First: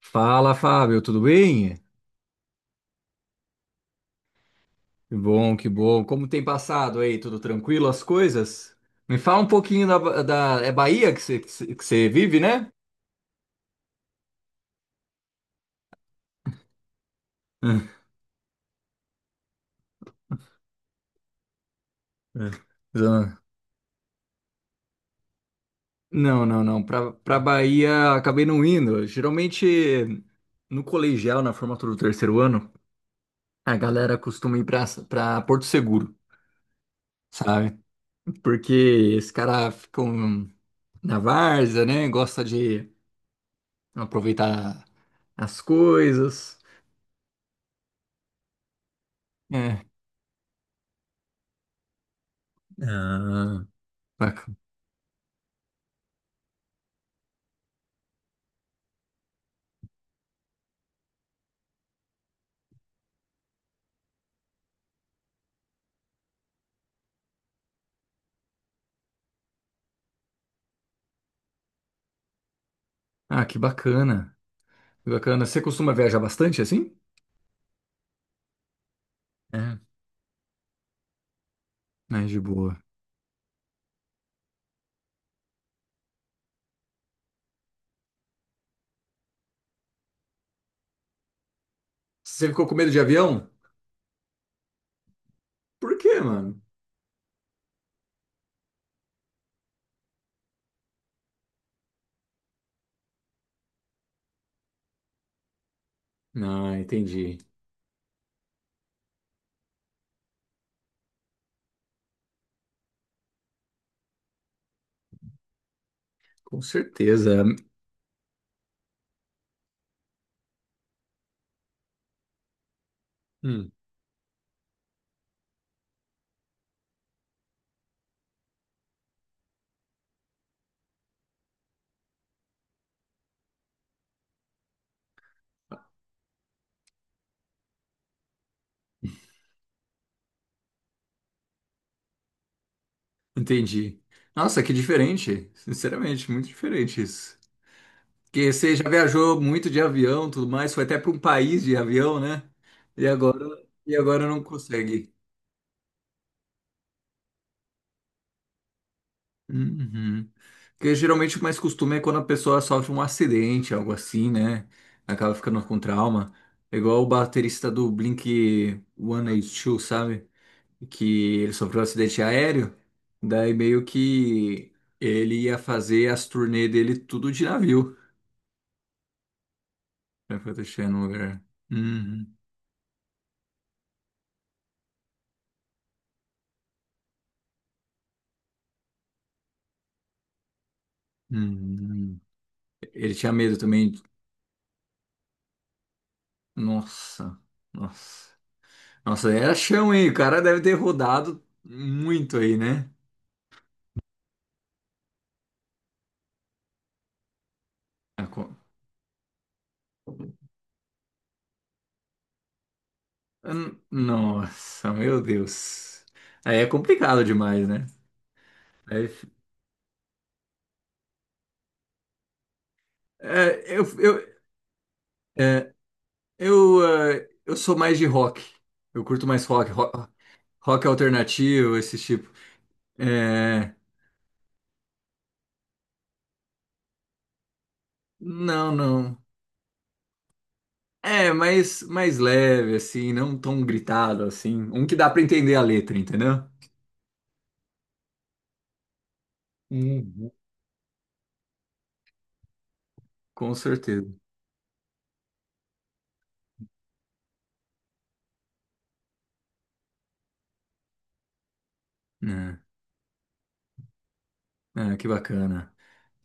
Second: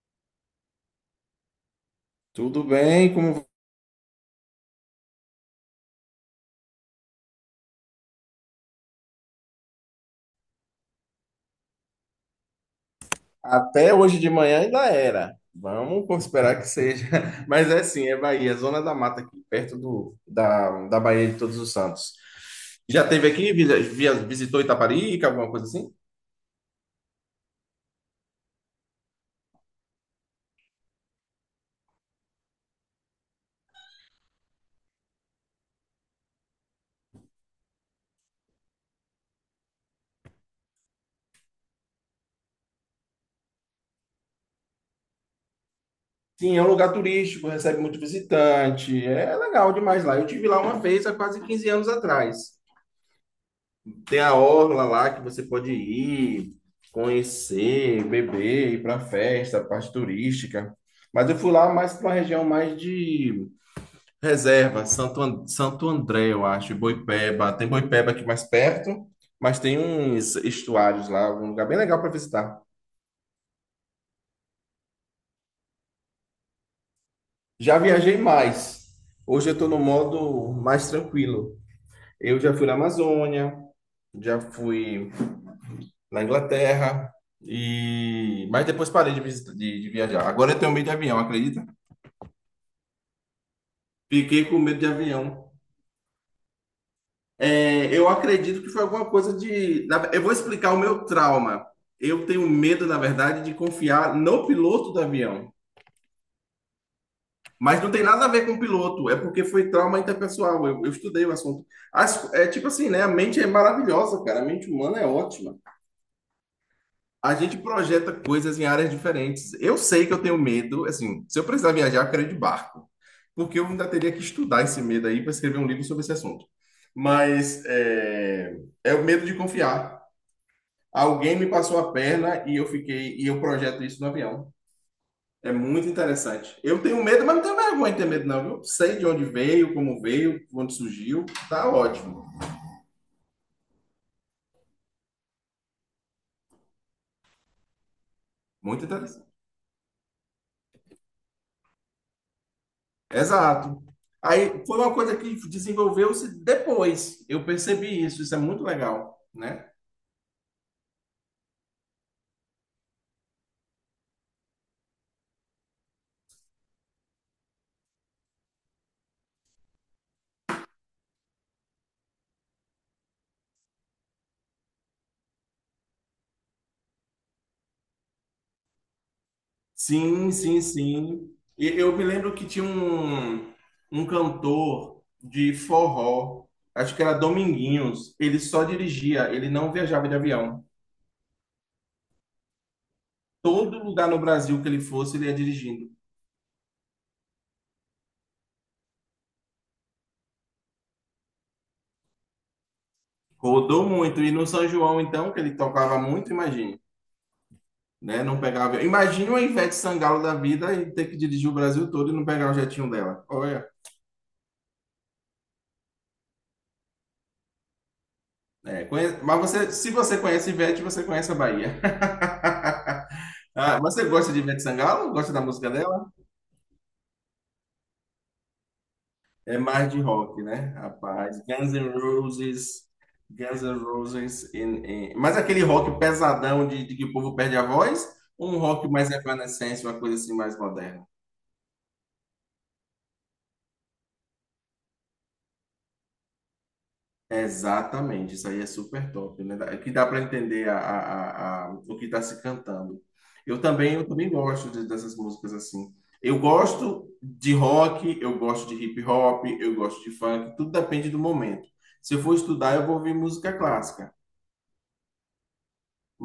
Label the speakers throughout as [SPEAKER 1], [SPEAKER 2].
[SPEAKER 1] Fala, Fábio, tudo bem?
[SPEAKER 2] Tudo bem, como
[SPEAKER 1] Que bom, que bom. Como tem passado aí? Tudo tranquilo as coisas? Me fala um pouquinho é Bahia que você vive, né?
[SPEAKER 2] até hoje de manhã ainda era. Vamos esperar que seja. Mas é sim, é Bahia, Zona da Mata aqui, perto do, da Bahia de Todos os Santos.
[SPEAKER 1] É.
[SPEAKER 2] Já teve aqui, visitou Itaparica, alguma coisa assim?
[SPEAKER 1] Não, não, não. Pra Bahia acabei não indo. Geralmente no colegial, na formatura do terceiro ano, a galera costuma ir pra Porto Seguro, sabe? Porque esses caras ficam na várzea, né? Gosta de aproveitar as
[SPEAKER 2] Sim,
[SPEAKER 1] coisas.
[SPEAKER 2] é um lugar turístico, recebe muito visitante. É legal demais lá. Eu tive lá uma vez há quase 15 anos atrás.
[SPEAKER 1] Ah,
[SPEAKER 2] Tem a
[SPEAKER 1] Bac-
[SPEAKER 2] orla lá que você pode ir, conhecer, beber, ir para festa, parte turística. Mas eu fui lá mais para uma região mais de Reserva, Santo, Santo André, eu acho, e Boipeba. Tem Boipeba aqui mais perto, mas tem uns estuários lá, um lugar bem legal para visitar.
[SPEAKER 1] Ah, que bacana. Que bacana. Você costuma viajar bastante assim?
[SPEAKER 2] Já viajei mais. Hoje eu estou
[SPEAKER 1] É.
[SPEAKER 2] no modo mais tranquilo.
[SPEAKER 1] Mas de
[SPEAKER 2] Eu já fui na
[SPEAKER 1] boa.
[SPEAKER 2] Amazônia, já fui na Inglaterra, e mas depois parei de viajar. Agora eu tenho medo de avião, acredita?
[SPEAKER 1] Você ficou com medo de avião?
[SPEAKER 2] Fiquei com medo de avião.
[SPEAKER 1] Por quê, mano?
[SPEAKER 2] É, eu acredito que foi alguma coisa. Eu vou explicar o meu trauma. Eu tenho medo, na verdade, de confiar no piloto do avião.
[SPEAKER 1] Ah, entendi.
[SPEAKER 2] Mas não tem nada a ver com o piloto, é porque foi trauma interpessoal. Eu estudei o assunto. É tipo assim, né? A mente é maravilhosa, cara. A mente humana é ótima.
[SPEAKER 1] Com
[SPEAKER 2] A
[SPEAKER 1] certeza.
[SPEAKER 2] gente projeta coisas em áreas diferentes. Eu sei que eu tenho medo, assim, se eu precisar viajar, eu quero ir de barco. Porque eu
[SPEAKER 1] Hum,
[SPEAKER 2] ainda teria que estudar esse medo aí para escrever um livro sobre esse assunto. Mas é o medo de confiar. Alguém me passou a perna e eu fiquei e eu projeto isso no avião. É muito interessante. Eu tenho medo, mas não tenho vergonha de ter medo, não. Eu sei de onde veio, como veio, onde surgiu. Tá ótimo.
[SPEAKER 1] entendi. Nossa, que diferente. Sinceramente, muito diferente isso. Porque você
[SPEAKER 2] Muito
[SPEAKER 1] já
[SPEAKER 2] interessante.
[SPEAKER 1] viajou muito de avião, tudo mais, foi até para um país de avião, né? E agora,
[SPEAKER 2] Exato.
[SPEAKER 1] e agora não
[SPEAKER 2] Aí foi uma
[SPEAKER 1] consegue.
[SPEAKER 2] coisa que desenvolveu-se depois. Eu percebi isso. Isso é muito legal, né?
[SPEAKER 1] Uhum. Porque geralmente o mais costume é quando a pessoa sofre um acidente, algo assim, né? Acaba ficando com trauma. É igual o baterista do Blink 182, sabe? Que ele sofreu um acidente aéreo. Daí meio que ele ia fazer as turnê dele tudo de navio. Né?
[SPEAKER 2] Sim,
[SPEAKER 1] Pra
[SPEAKER 2] sim,
[SPEAKER 1] proteger no
[SPEAKER 2] sim.
[SPEAKER 1] lugar.
[SPEAKER 2] E eu me
[SPEAKER 1] Uhum.
[SPEAKER 2] lembro que tinha um cantor de forró, acho que era Dominguinhos. Ele só dirigia, ele não viajava de avião.
[SPEAKER 1] Uhum. Ele tinha medo
[SPEAKER 2] Todo
[SPEAKER 1] também.
[SPEAKER 2] lugar no Brasil que ele fosse, ele ia dirigindo.
[SPEAKER 1] Nossa, nossa. Nossa, era chão, hein? O cara deve ter rodado muito aí, né?
[SPEAKER 2] Rodou muito. E no São João, então, que ele tocava muito, imagine. Né? Não pegava. Imagina uma Ivete Sangalo da vida e ter que dirigir o Brasil todo e não pegar o jetinho dela. Olha.
[SPEAKER 1] Nossa, meu Deus. Aí é complicado demais, né?
[SPEAKER 2] É,
[SPEAKER 1] Aí,
[SPEAKER 2] mas você, se você conhece Ivete, você conhece a Bahia.
[SPEAKER 1] é,
[SPEAKER 2] Ah,
[SPEAKER 1] eu,
[SPEAKER 2] você
[SPEAKER 1] eu,
[SPEAKER 2] gosta de Ivete Sangalo? Gosta da música
[SPEAKER 1] é,
[SPEAKER 2] dela?
[SPEAKER 1] eu, eu sou mais de rock. Eu curto mais
[SPEAKER 2] É
[SPEAKER 1] rock,
[SPEAKER 2] mais de rock, né,
[SPEAKER 1] rock,
[SPEAKER 2] rapaz? Guns
[SPEAKER 1] alternativo,
[SPEAKER 2] N'
[SPEAKER 1] esse tipo.
[SPEAKER 2] Roses, Guns
[SPEAKER 1] É,
[SPEAKER 2] N' Roses, mas aquele rock pesadão de que o povo perde a voz, ou um
[SPEAKER 1] não,
[SPEAKER 2] rock mais
[SPEAKER 1] não.
[SPEAKER 2] evanescente, uma coisa assim mais moderna?
[SPEAKER 1] É, mais leve, assim, não tão gritado, assim. Um que dá pra entender a letra, entendeu?
[SPEAKER 2] Exatamente, isso aí é super top, né? Que dá para
[SPEAKER 1] Uhum.
[SPEAKER 2] entender o que está se cantando.
[SPEAKER 1] Com
[SPEAKER 2] Eu também,
[SPEAKER 1] certeza.
[SPEAKER 2] eu também gosto dessas músicas assim. Eu gosto de rock, eu gosto de hip hop, eu gosto de funk, tudo depende do momento. Se eu for
[SPEAKER 1] É,
[SPEAKER 2] estudar, eu vou ouvir música clássica.
[SPEAKER 1] é, que bacana.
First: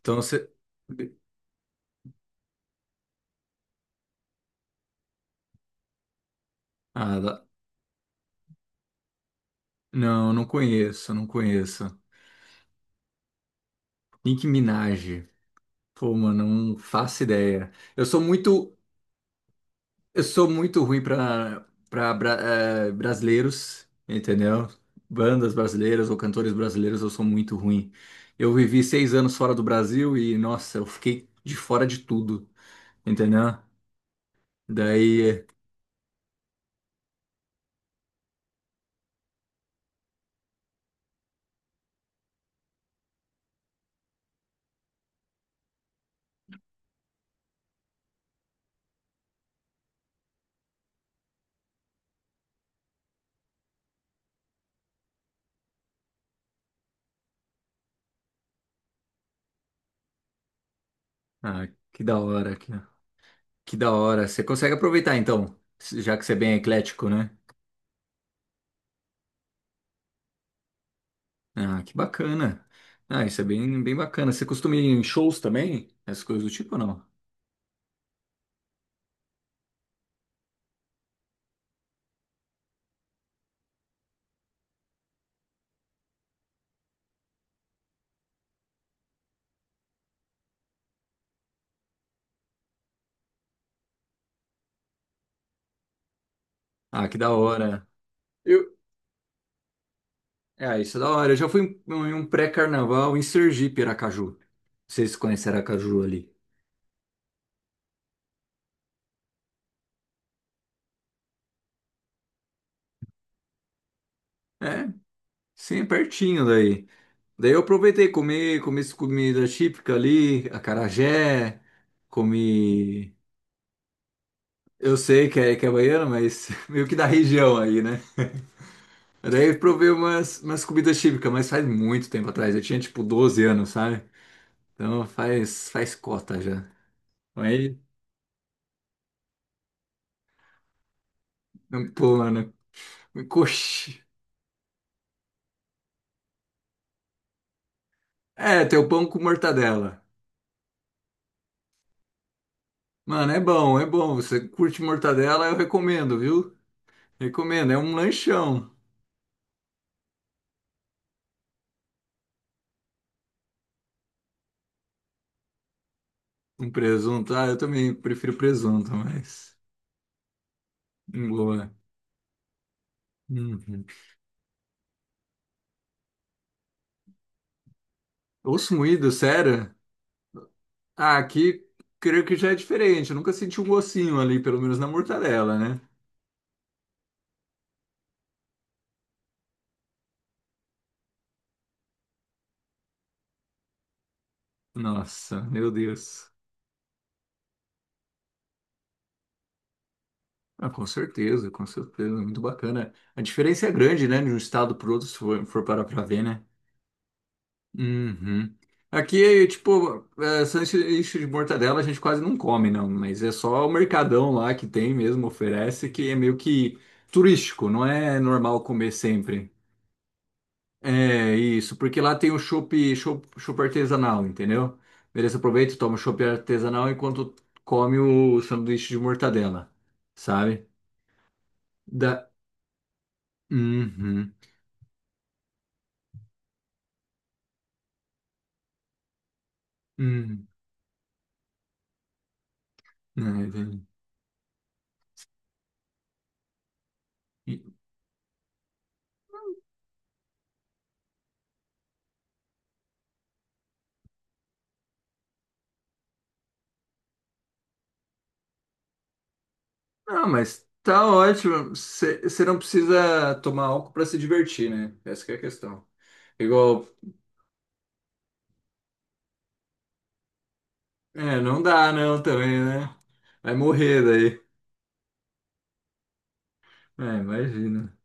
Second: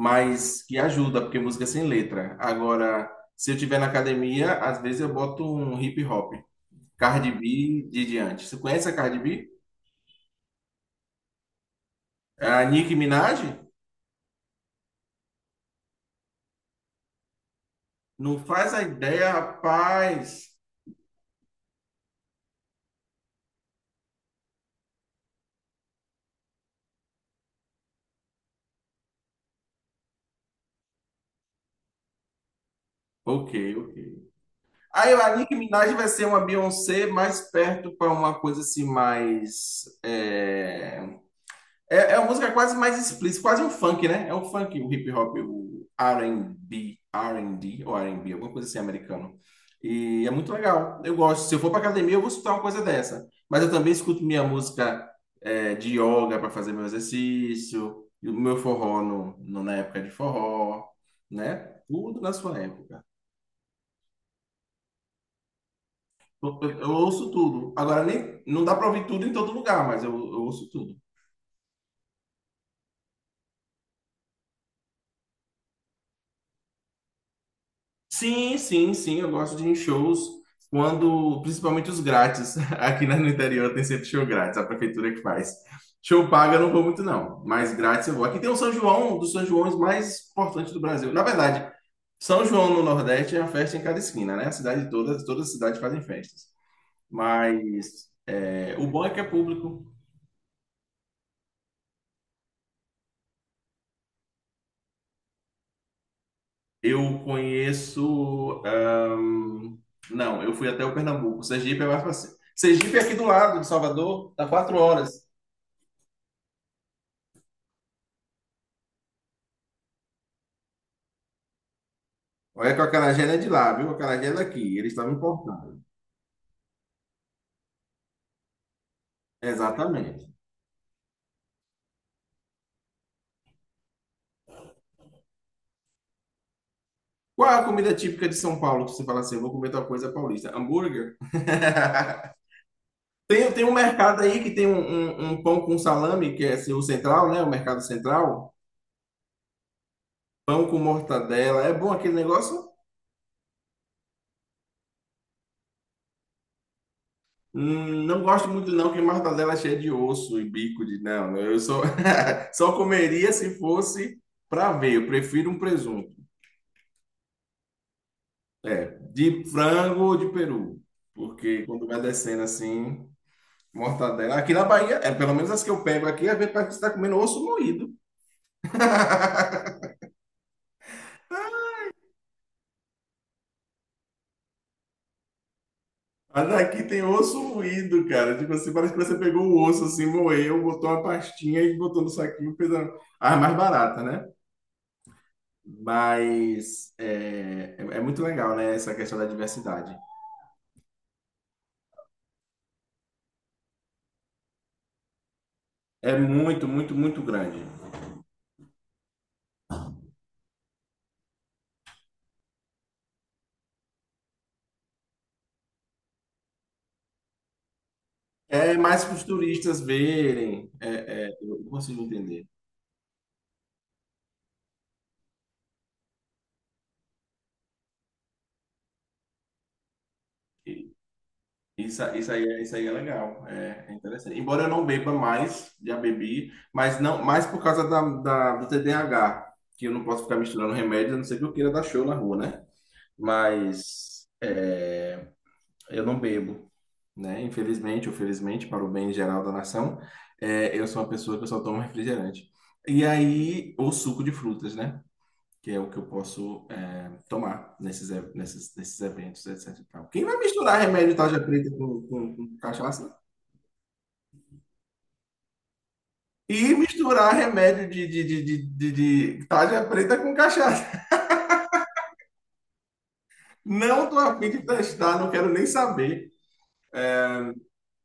[SPEAKER 1] Então você.
[SPEAKER 2] que ajuda, porque música é sem letra. Agora, se eu estiver na academia, às vezes eu boto um hip hop.
[SPEAKER 1] Ah,
[SPEAKER 2] Cardi
[SPEAKER 1] dá-
[SPEAKER 2] B de diante. Você conhece a Cardi B?
[SPEAKER 1] não, não conheço, não conheço.
[SPEAKER 2] A Nicki Minaj?
[SPEAKER 1] Nicki Minaj. Pô, mano, não faço ideia. Eu sou
[SPEAKER 2] Não faz
[SPEAKER 1] muito,
[SPEAKER 2] a ideia,
[SPEAKER 1] eu
[SPEAKER 2] rapaz.
[SPEAKER 1] sou muito ruim pra brasileiros, entendeu? Bandas brasileiras ou cantores brasileiros, eu sou muito ruim. Eu vivi 6 anos fora do Brasil e, nossa, eu fiquei de fora de tudo,
[SPEAKER 2] Ok,
[SPEAKER 1] entendeu?
[SPEAKER 2] ok. Aí
[SPEAKER 1] Daí,
[SPEAKER 2] a Nicki Minaj vai ser uma Beyoncé mais perto para uma coisa assim, mais. É uma música quase mais explícita, quase um funk, né? É um funk, o hip hop, o R&B, R&D ou R&B, alguma coisa assim americano. E é muito legal. Eu gosto. Se eu for para academia, eu vou escutar uma coisa dessa. Mas eu também escuto minha música de yoga para fazer meu exercício, e o meu forró na época de forró, né?
[SPEAKER 1] ah, que da
[SPEAKER 2] Tudo na
[SPEAKER 1] hora,
[SPEAKER 2] sua
[SPEAKER 1] que,
[SPEAKER 2] época.
[SPEAKER 1] que da hora. Você consegue aproveitar, então, já que você é bem
[SPEAKER 2] Eu
[SPEAKER 1] eclético, né?
[SPEAKER 2] ouço tudo. Agora nem não dá para ouvir tudo em todo lugar, mas eu ouço tudo.
[SPEAKER 1] Ah, que bacana. Ah, isso é bem, bem bacana. Você costuma ir em shows também? Essas coisas do tipo ou não?
[SPEAKER 2] Sim, sim, sim, eu gosto de ir em shows quando, principalmente os grátis. Aqui no interior tem sempre show grátis, a prefeitura que faz. Show paga eu não vou muito não, mas grátis eu vou. Aqui tem o São João, um dos São Joões mais importantes do Brasil. Na verdade, São João no Nordeste é uma festa em cada esquina, né? A cidade toda, todas as cidades fazem festas.
[SPEAKER 1] Ah, que da hora.
[SPEAKER 2] Mas é,
[SPEAKER 1] Eu...
[SPEAKER 2] o bom é que é público.
[SPEAKER 1] É, isso é da hora. Eu já fui em um pré-carnaval em Sergipe, Aracaju. Vocês conhecem Aracaju ali?
[SPEAKER 2] Eu conheço, não, eu fui até o Pernambuco. Sergipe é mais fácil. Sergipe é aqui do lado de Salvador, dá quatro
[SPEAKER 1] É,
[SPEAKER 2] horas.
[SPEAKER 1] sim, é pertinho daí. Daí eu aproveitei, comi essa comida típica ali, acarajé,
[SPEAKER 2] Olha que o
[SPEAKER 1] comi.
[SPEAKER 2] acarajé não é de lá, viu? O acarajé é daqui. Eles
[SPEAKER 1] Eu
[SPEAKER 2] estavam
[SPEAKER 1] sei que é
[SPEAKER 2] importando.
[SPEAKER 1] baiano, mas meio que da região aí, né? Daí eu provei
[SPEAKER 2] Exatamente.
[SPEAKER 1] umas comidas típicas, mas faz muito tempo atrás. Eu tinha tipo 12 anos, sabe? Então faz cota já.
[SPEAKER 2] Qual é a
[SPEAKER 1] Aí,
[SPEAKER 2] comida típica de São Paulo que você fala assim, eu vou comer tal coisa paulista? Hambúrguer?
[SPEAKER 1] pô, mano,
[SPEAKER 2] Tem um
[SPEAKER 1] coxa.
[SPEAKER 2] mercado aí que tem um pão com salame, que é assim, o central, né? O mercado central.
[SPEAKER 1] É, tem o pão com mortadela.
[SPEAKER 2] Pão com mortadela. É bom aquele negócio?
[SPEAKER 1] Mano, é bom, é bom. Você curte mortadela, eu recomendo, viu? Recomendo. É um
[SPEAKER 2] Não gosto
[SPEAKER 1] lanchão.
[SPEAKER 2] muito não, que mortadela é cheia de osso e bico de... Não, só comeria se fosse para ver. Eu prefiro um presunto.
[SPEAKER 1] Um presunto. Ah, eu também prefiro presunto,
[SPEAKER 2] De
[SPEAKER 1] mas.
[SPEAKER 2] frango ou de peru? Porque
[SPEAKER 1] Boa.
[SPEAKER 2] quando vai descendo assim,
[SPEAKER 1] Uhum.
[SPEAKER 2] mortadela. Aqui na Bahia, é pelo menos as que eu pego aqui, a gente parece que você tá comendo osso moído.
[SPEAKER 1] Osso moído, sério? Ah, aqui creio que já é diferente. Eu nunca senti um gocinho ali, pelo menos na mortadela, né?
[SPEAKER 2] Mas aqui tem osso moído, cara. Tipo assim, parece que você pegou o osso assim, moeu, botou uma pastinha e botou no saquinho, fez a mais barata, né?
[SPEAKER 1] Nossa, meu Deus.
[SPEAKER 2] Mas é muito legal, né? Essa questão da diversidade.
[SPEAKER 1] Ah, com certeza, com certeza. Muito bacana. A diferença é grande, né? De um estado para outro, se for parar pra
[SPEAKER 2] É
[SPEAKER 1] ver, né?
[SPEAKER 2] muito, muito, muito grande.
[SPEAKER 1] Uhum. Aqui, tipo, sanduíche de mortadela a gente quase não come, não, mas é só o mercadão lá que tem mesmo, oferece, que é meio que turístico, não é normal
[SPEAKER 2] É
[SPEAKER 1] comer
[SPEAKER 2] mais para os
[SPEAKER 1] sempre.
[SPEAKER 2] turistas verem. É,
[SPEAKER 1] É
[SPEAKER 2] eu
[SPEAKER 1] isso, porque
[SPEAKER 2] consigo
[SPEAKER 1] lá tem o
[SPEAKER 2] entender.
[SPEAKER 1] chopp artesanal, entendeu? Beleza, aproveita, toma o chopp artesanal enquanto come o sanduíche de mortadela, sabe?
[SPEAKER 2] Isso,
[SPEAKER 1] Da...
[SPEAKER 2] isso aí, é- isso aí é legal, é
[SPEAKER 1] Uhum.
[SPEAKER 2] interessante. Embora eu não beba mais, já bebi, mas não, mais por causa da, do TDAH, que eu não posso ficar
[SPEAKER 1] Uhum.
[SPEAKER 2] misturando remédios, a não ser que eu queira dar show na rua, né?
[SPEAKER 1] É, entendi.
[SPEAKER 2] Mas é, eu não bebo, né? Infelizmente, ou felizmente, para o bem geral da nação, eu sou uma pessoa que eu só tomo refrigerante. E aí, ou suco de frutas, né? Que é o que eu posso tomar nesses eventos, etc. e tal. Quem
[SPEAKER 1] Não,
[SPEAKER 2] vai
[SPEAKER 1] mas
[SPEAKER 2] misturar
[SPEAKER 1] tá
[SPEAKER 2] remédio tarja
[SPEAKER 1] ótimo.
[SPEAKER 2] preta com, com,
[SPEAKER 1] Você
[SPEAKER 2] com
[SPEAKER 1] não
[SPEAKER 2] cachaça?
[SPEAKER 1] precisa tomar álcool pra se divertir, né? Essa que é a questão.
[SPEAKER 2] E
[SPEAKER 1] Igual,
[SPEAKER 2] misturar remédio de tarja preta com cachaça.
[SPEAKER 1] não dá não também, né? Vai morrer
[SPEAKER 2] Não estou a
[SPEAKER 1] daí.
[SPEAKER 2] fim de testar, não quero nem saber.
[SPEAKER 1] É, imagina.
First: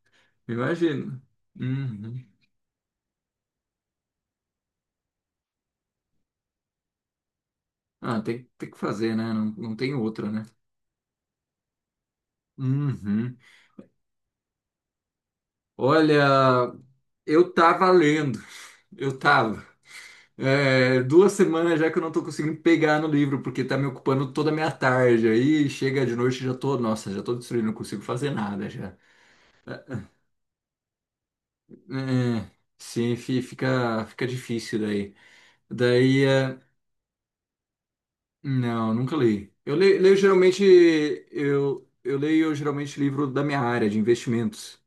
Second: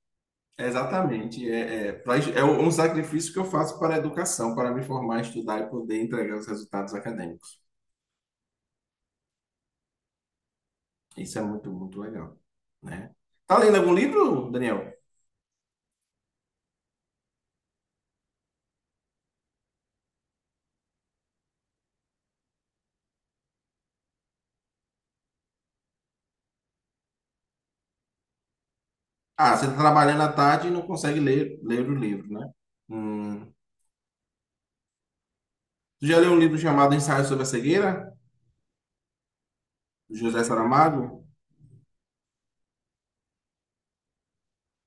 [SPEAKER 1] Imagina.
[SPEAKER 2] Exatamente. É, é, pra-
[SPEAKER 1] Uhum.
[SPEAKER 2] é um sacrifício que eu faço para a educação, para me formar, estudar e poder entregar os resultados acadêmicos.
[SPEAKER 1] Ah, tem que fazer, né? Não, não tem outra, né?
[SPEAKER 2] Isso é muito, muito, legal, né?
[SPEAKER 1] Uhum.
[SPEAKER 2] Tá lendo algum livro, Daniel?
[SPEAKER 1] Olha, eu tava lendo. Eu tava. É, 2 semanas já que eu não tô conseguindo pegar no livro, porque tá me ocupando toda a minha tarde. Aí chega de noite já tô, nossa, já tô destruído, não consigo fazer nada já.
[SPEAKER 2] Ah, você está trabalhando à tarde e não consegue ler o livro, né?
[SPEAKER 1] É, sim, fi-
[SPEAKER 2] Hum.
[SPEAKER 1] fica, fica difícil daí.
[SPEAKER 2] Tu já
[SPEAKER 1] Daí,
[SPEAKER 2] leu um livro chamado Ensaio sobre a Cegueira,
[SPEAKER 1] não, nunca li. Eu le- leio,
[SPEAKER 2] do José
[SPEAKER 1] geralmente,
[SPEAKER 2] Saramago?
[SPEAKER 1] eu, eu leio geralmente livro da minha área, de investimentos.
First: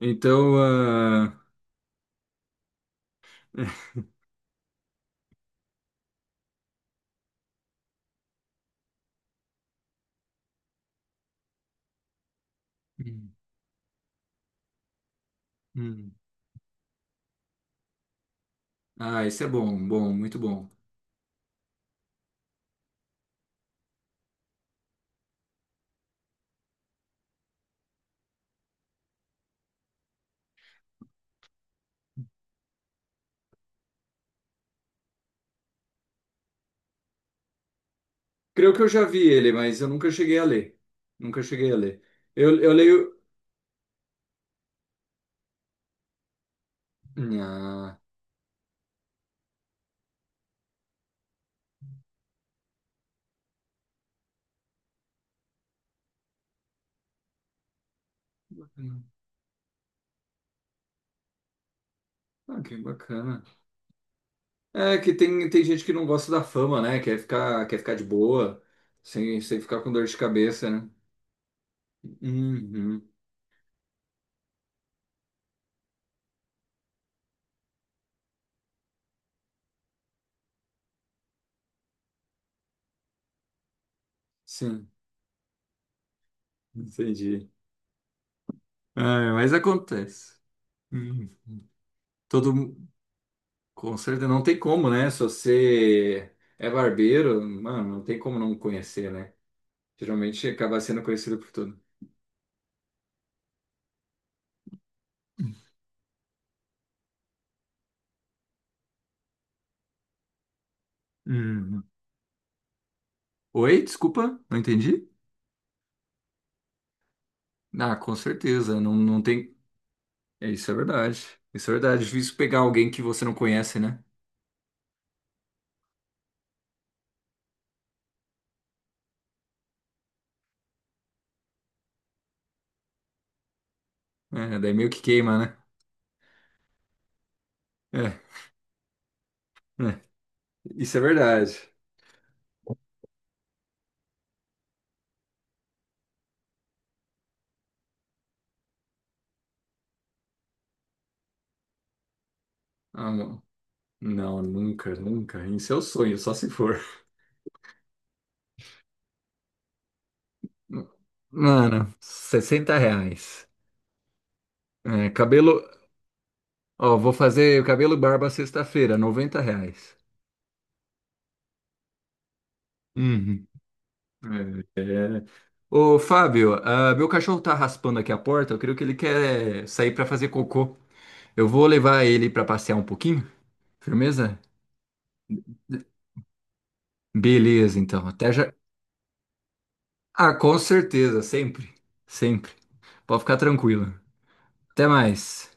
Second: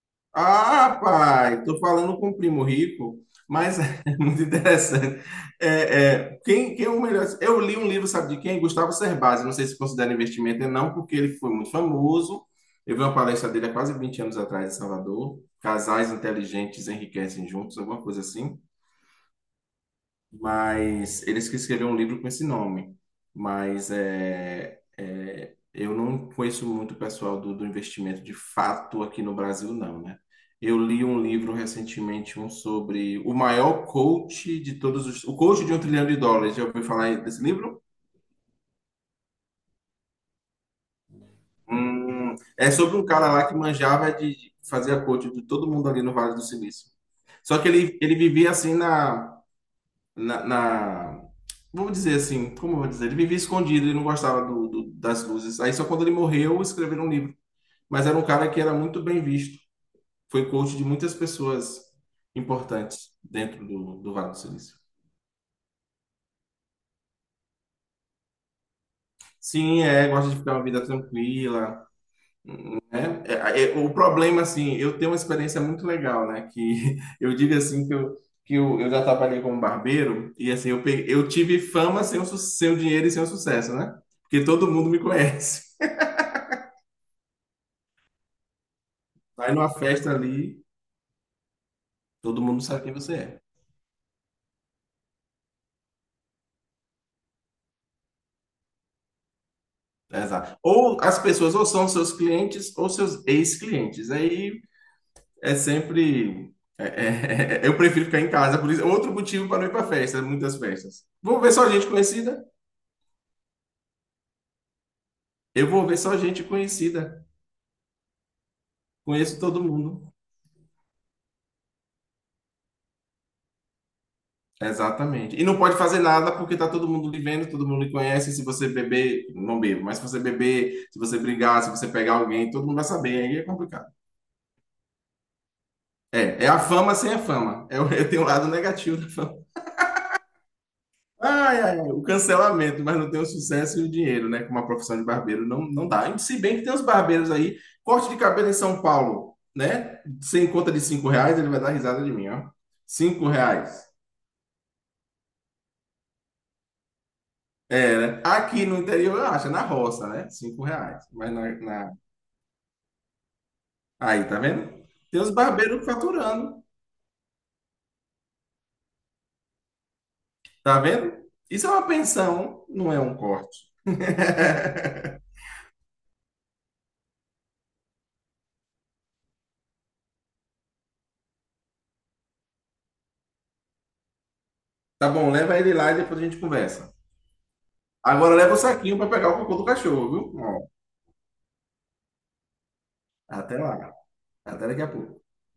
[SPEAKER 1] Então,
[SPEAKER 2] Ah,
[SPEAKER 1] ah,
[SPEAKER 2] pai, tô falando com o primo rico, mas é muito interessante. É, quem é o melhor? Eu li um livro, sabe de quem? Gustavo Cerbasi. Não sei se considera investimento ou não, porque ele foi muito famoso. Eu vi uma
[SPEAKER 1] Hum,
[SPEAKER 2] palestra dele há quase 20 anos atrás em Salvador. Casais
[SPEAKER 1] hum.
[SPEAKER 2] inteligentes enriquecem juntos, alguma coisa assim.
[SPEAKER 1] Ah, esse é bom, bom, muito bom.
[SPEAKER 2] Mas eles que escreveram um livro com esse nome. Mas é, eu não conheço muito o pessoal do investimento de fato aqui no Brasil, não, né? Eu li um livro recentemente, um sobre o maior coach de todos os... O coach de 1 trilhão de dólares. Já ouviu falar desse livro?
[SPEAKER 1] Creio que eu já vi ele, mas eu nunca cheguei a ler. Nunca cheguei a ler. Eu,
[SPEAKER 2] É
[SPEAKER 1] eu
[SPEAKER 2] sobre um
[SPEAKER 1] leio.
[SPEAKER 2] cara lá que manjava de fazer a coach de todo mundo ali no Vale do Silício. Só que
[SPEAKER 1] Ah,
[SPEAKER 2] ele vivia assim na, na- vamos dizer assim, como eu vou dizer? Ele vivia escondido, ele não gostava das luzes. Aí só quando ele morreu, escreveram um livro. Mas era um cara que era muito bem visto. Foi coach de muitas pessoas
[SPEAKER 1] ah, que
[SPEAKER 2] importantes
[SPEAKER 1] bacana.
[SPEAKER 2] dentro do Vale do Silício.
[SPEAKER 1] É que tem gente que não gosta da fama, né? Quer ficar de boa, sem ficar
[SPEAKER 2] Sim,
[SPEAKER 1] com dor de
[SPEAKER 2] gosta de ficar uma
[SPEAKER 1] cabeça,
[SPEAKER 2] vida
[SPEAKER 1] né?
[SPEAKER 2] tranquila,
[SPEAKER 1] Uhum,
[SPEAKER 2] né? É, o problema, assim, eu tenho uma experiência muito legal, né? Que eu digo assim que eu já trabalhei como barbeiro e assim, eu tive fama sem sem o dinheiro e sem o sucesso, né? Porque todo
[SPEAKER 1] sim,
[SPEAKER 2] mundo me conhece.
[SPEAKER 1] entendi. Ah, mas
[SPEAKER 2] Vai numa festa
[SPEAKER 1] acontece.
[SPEAKER 2] ali,
[SPEAKER 1] Uhum.
[SPEAKER 2] todo
[SPEAKER 1] Todo,
[SPEAKER 2] mundo sabe quem você é.
[SPEAKER 1] com certeza, não tem como, né? Se você é barbeiro, mano, não tem como não conhecer, né?
[SPEAKER 2] É,
[SPEAKER 1] Geralmente
[SPEAKER 2] exato.
[SPEAKER 1] acaba
[SPEAKER 2] Ou
[SPEAKER 1] sendo
[SPEAKER 2] as
[SPEAKER 1] conhecido por
[SPEAKER 2] pessoas ou
[SPEAKER 1] tudo.
[SPEAKER 2] são seus clientes ou seus ex-clientes. Aí é sempre. Eu prefiro ficar em casa, por isso. Outro motivo para não ir para festa, né, muitas festas. Vou ver só
[SPEAKER 1] Uhum.
[SPEAKER 2] gente conhecida.
[SPEAKER 1] Oi, desculpa, não entendi?
[SPEAKER 2] Eu vou ver só gente conhecida.
[SPEAKER 1] Ah, com certeza, não, não
[SPEAKER 2] Conheço
[SPEAKER 1] tem.
[SPEAKER 2] todo mundo.
[SPEAKER 1] É, isso é verdade. Isso é verdade. É difícil pegar alguém que você não conhece, né?
[SPEAKER 2] Exatamente. E não pode fazer nada porque tá todo mundo lhe vendo, todo mundo lhe conhece. Se você beber, não bebo, mas se você beber, se você brigar, se você pegar alguém, todo mundo vai saber. Aí é complicado.
[SPEAKER 1] É, daí meio que queima, né?
[SPEAKER 2] É, é a fama sem a fama. É,
[SPEAKER 1] É,
[SPEAKER 2] tem um lado negativo da fama.
[SPEAKER 1] é. Isso é verdade.
[SPEAKER 2] Ai, ai, ai, o cancelamento, mas não tem o sucesso e o dinheiro, né? Como a profissão de barbeiro não, não dá. E se bem que tem os barbeiros aí, corte de cabelo em São Paulo, né? Sem conta de R$ 5, ele vai dar risada de mim, ó.
[SPEAKER 1] Ah,
[SPEAKER 2] Cinco
[SPEAKER 1] não.
[SPEAKER 2] reais.
[SPEAKER 1] Não, nunca, nunca. Isso é o sonho, só se for.
[SPEAKER 2] É, né? Aqui no interior, eu acho, é na roça, né? R$ 5. Mas
[SPEAKER 1] Mano, R$ 60.
[SPEAKER 2] aí, tá vendo?
[SPEAKER 1] É,
[SPEAKER 2] Tem os
[SPEAKER 1] cabelo.
[SPEAKER 2] barbeiros faturando,
[SPEAKER 1] Ó, vou fazer cabelo e barba sexta-feira, R$ 90.
[SPEAKER 2] tá vendo? Isso é uma pensão, não é um
[SPEAKER 1] Uhum.
[SPEAKER 2] corte.
[SPEAKER 1] É, é. Ô, Fábio, ah, meu cachorro tá raspando aqui a porta. Eu creio que ele quer sair pra fazer cocô. Eu vou levar ele pra passear um pouquinho. Firmeza?
[SPEAKER 2] Tá bom, leva ele lá e depois a gente conversa.
[SPEAKER 1] Beleza, então. Até
[SPEAKER 2] Agora
[SPEAKER 1] já.
[SPEAKER 2] leva o saquinho para pegar o cocô do cachorro,
[SPEAKER 1] Ah,
[SPEAKER 2] viu?
[SPEAKER 1] com
[SPEAKER 2] Ó,
[SPEAKER 1] certeza, sempre. Sempre. Pode ficar
[SPEAKER 2] até
[SPEAKER 1] tranquilo.
[SPEAKER 2] lá. Até daqui
[SPEAKER 1] Até
[SPEAKER 2] a pouco.
[SPEAKER 1] mais.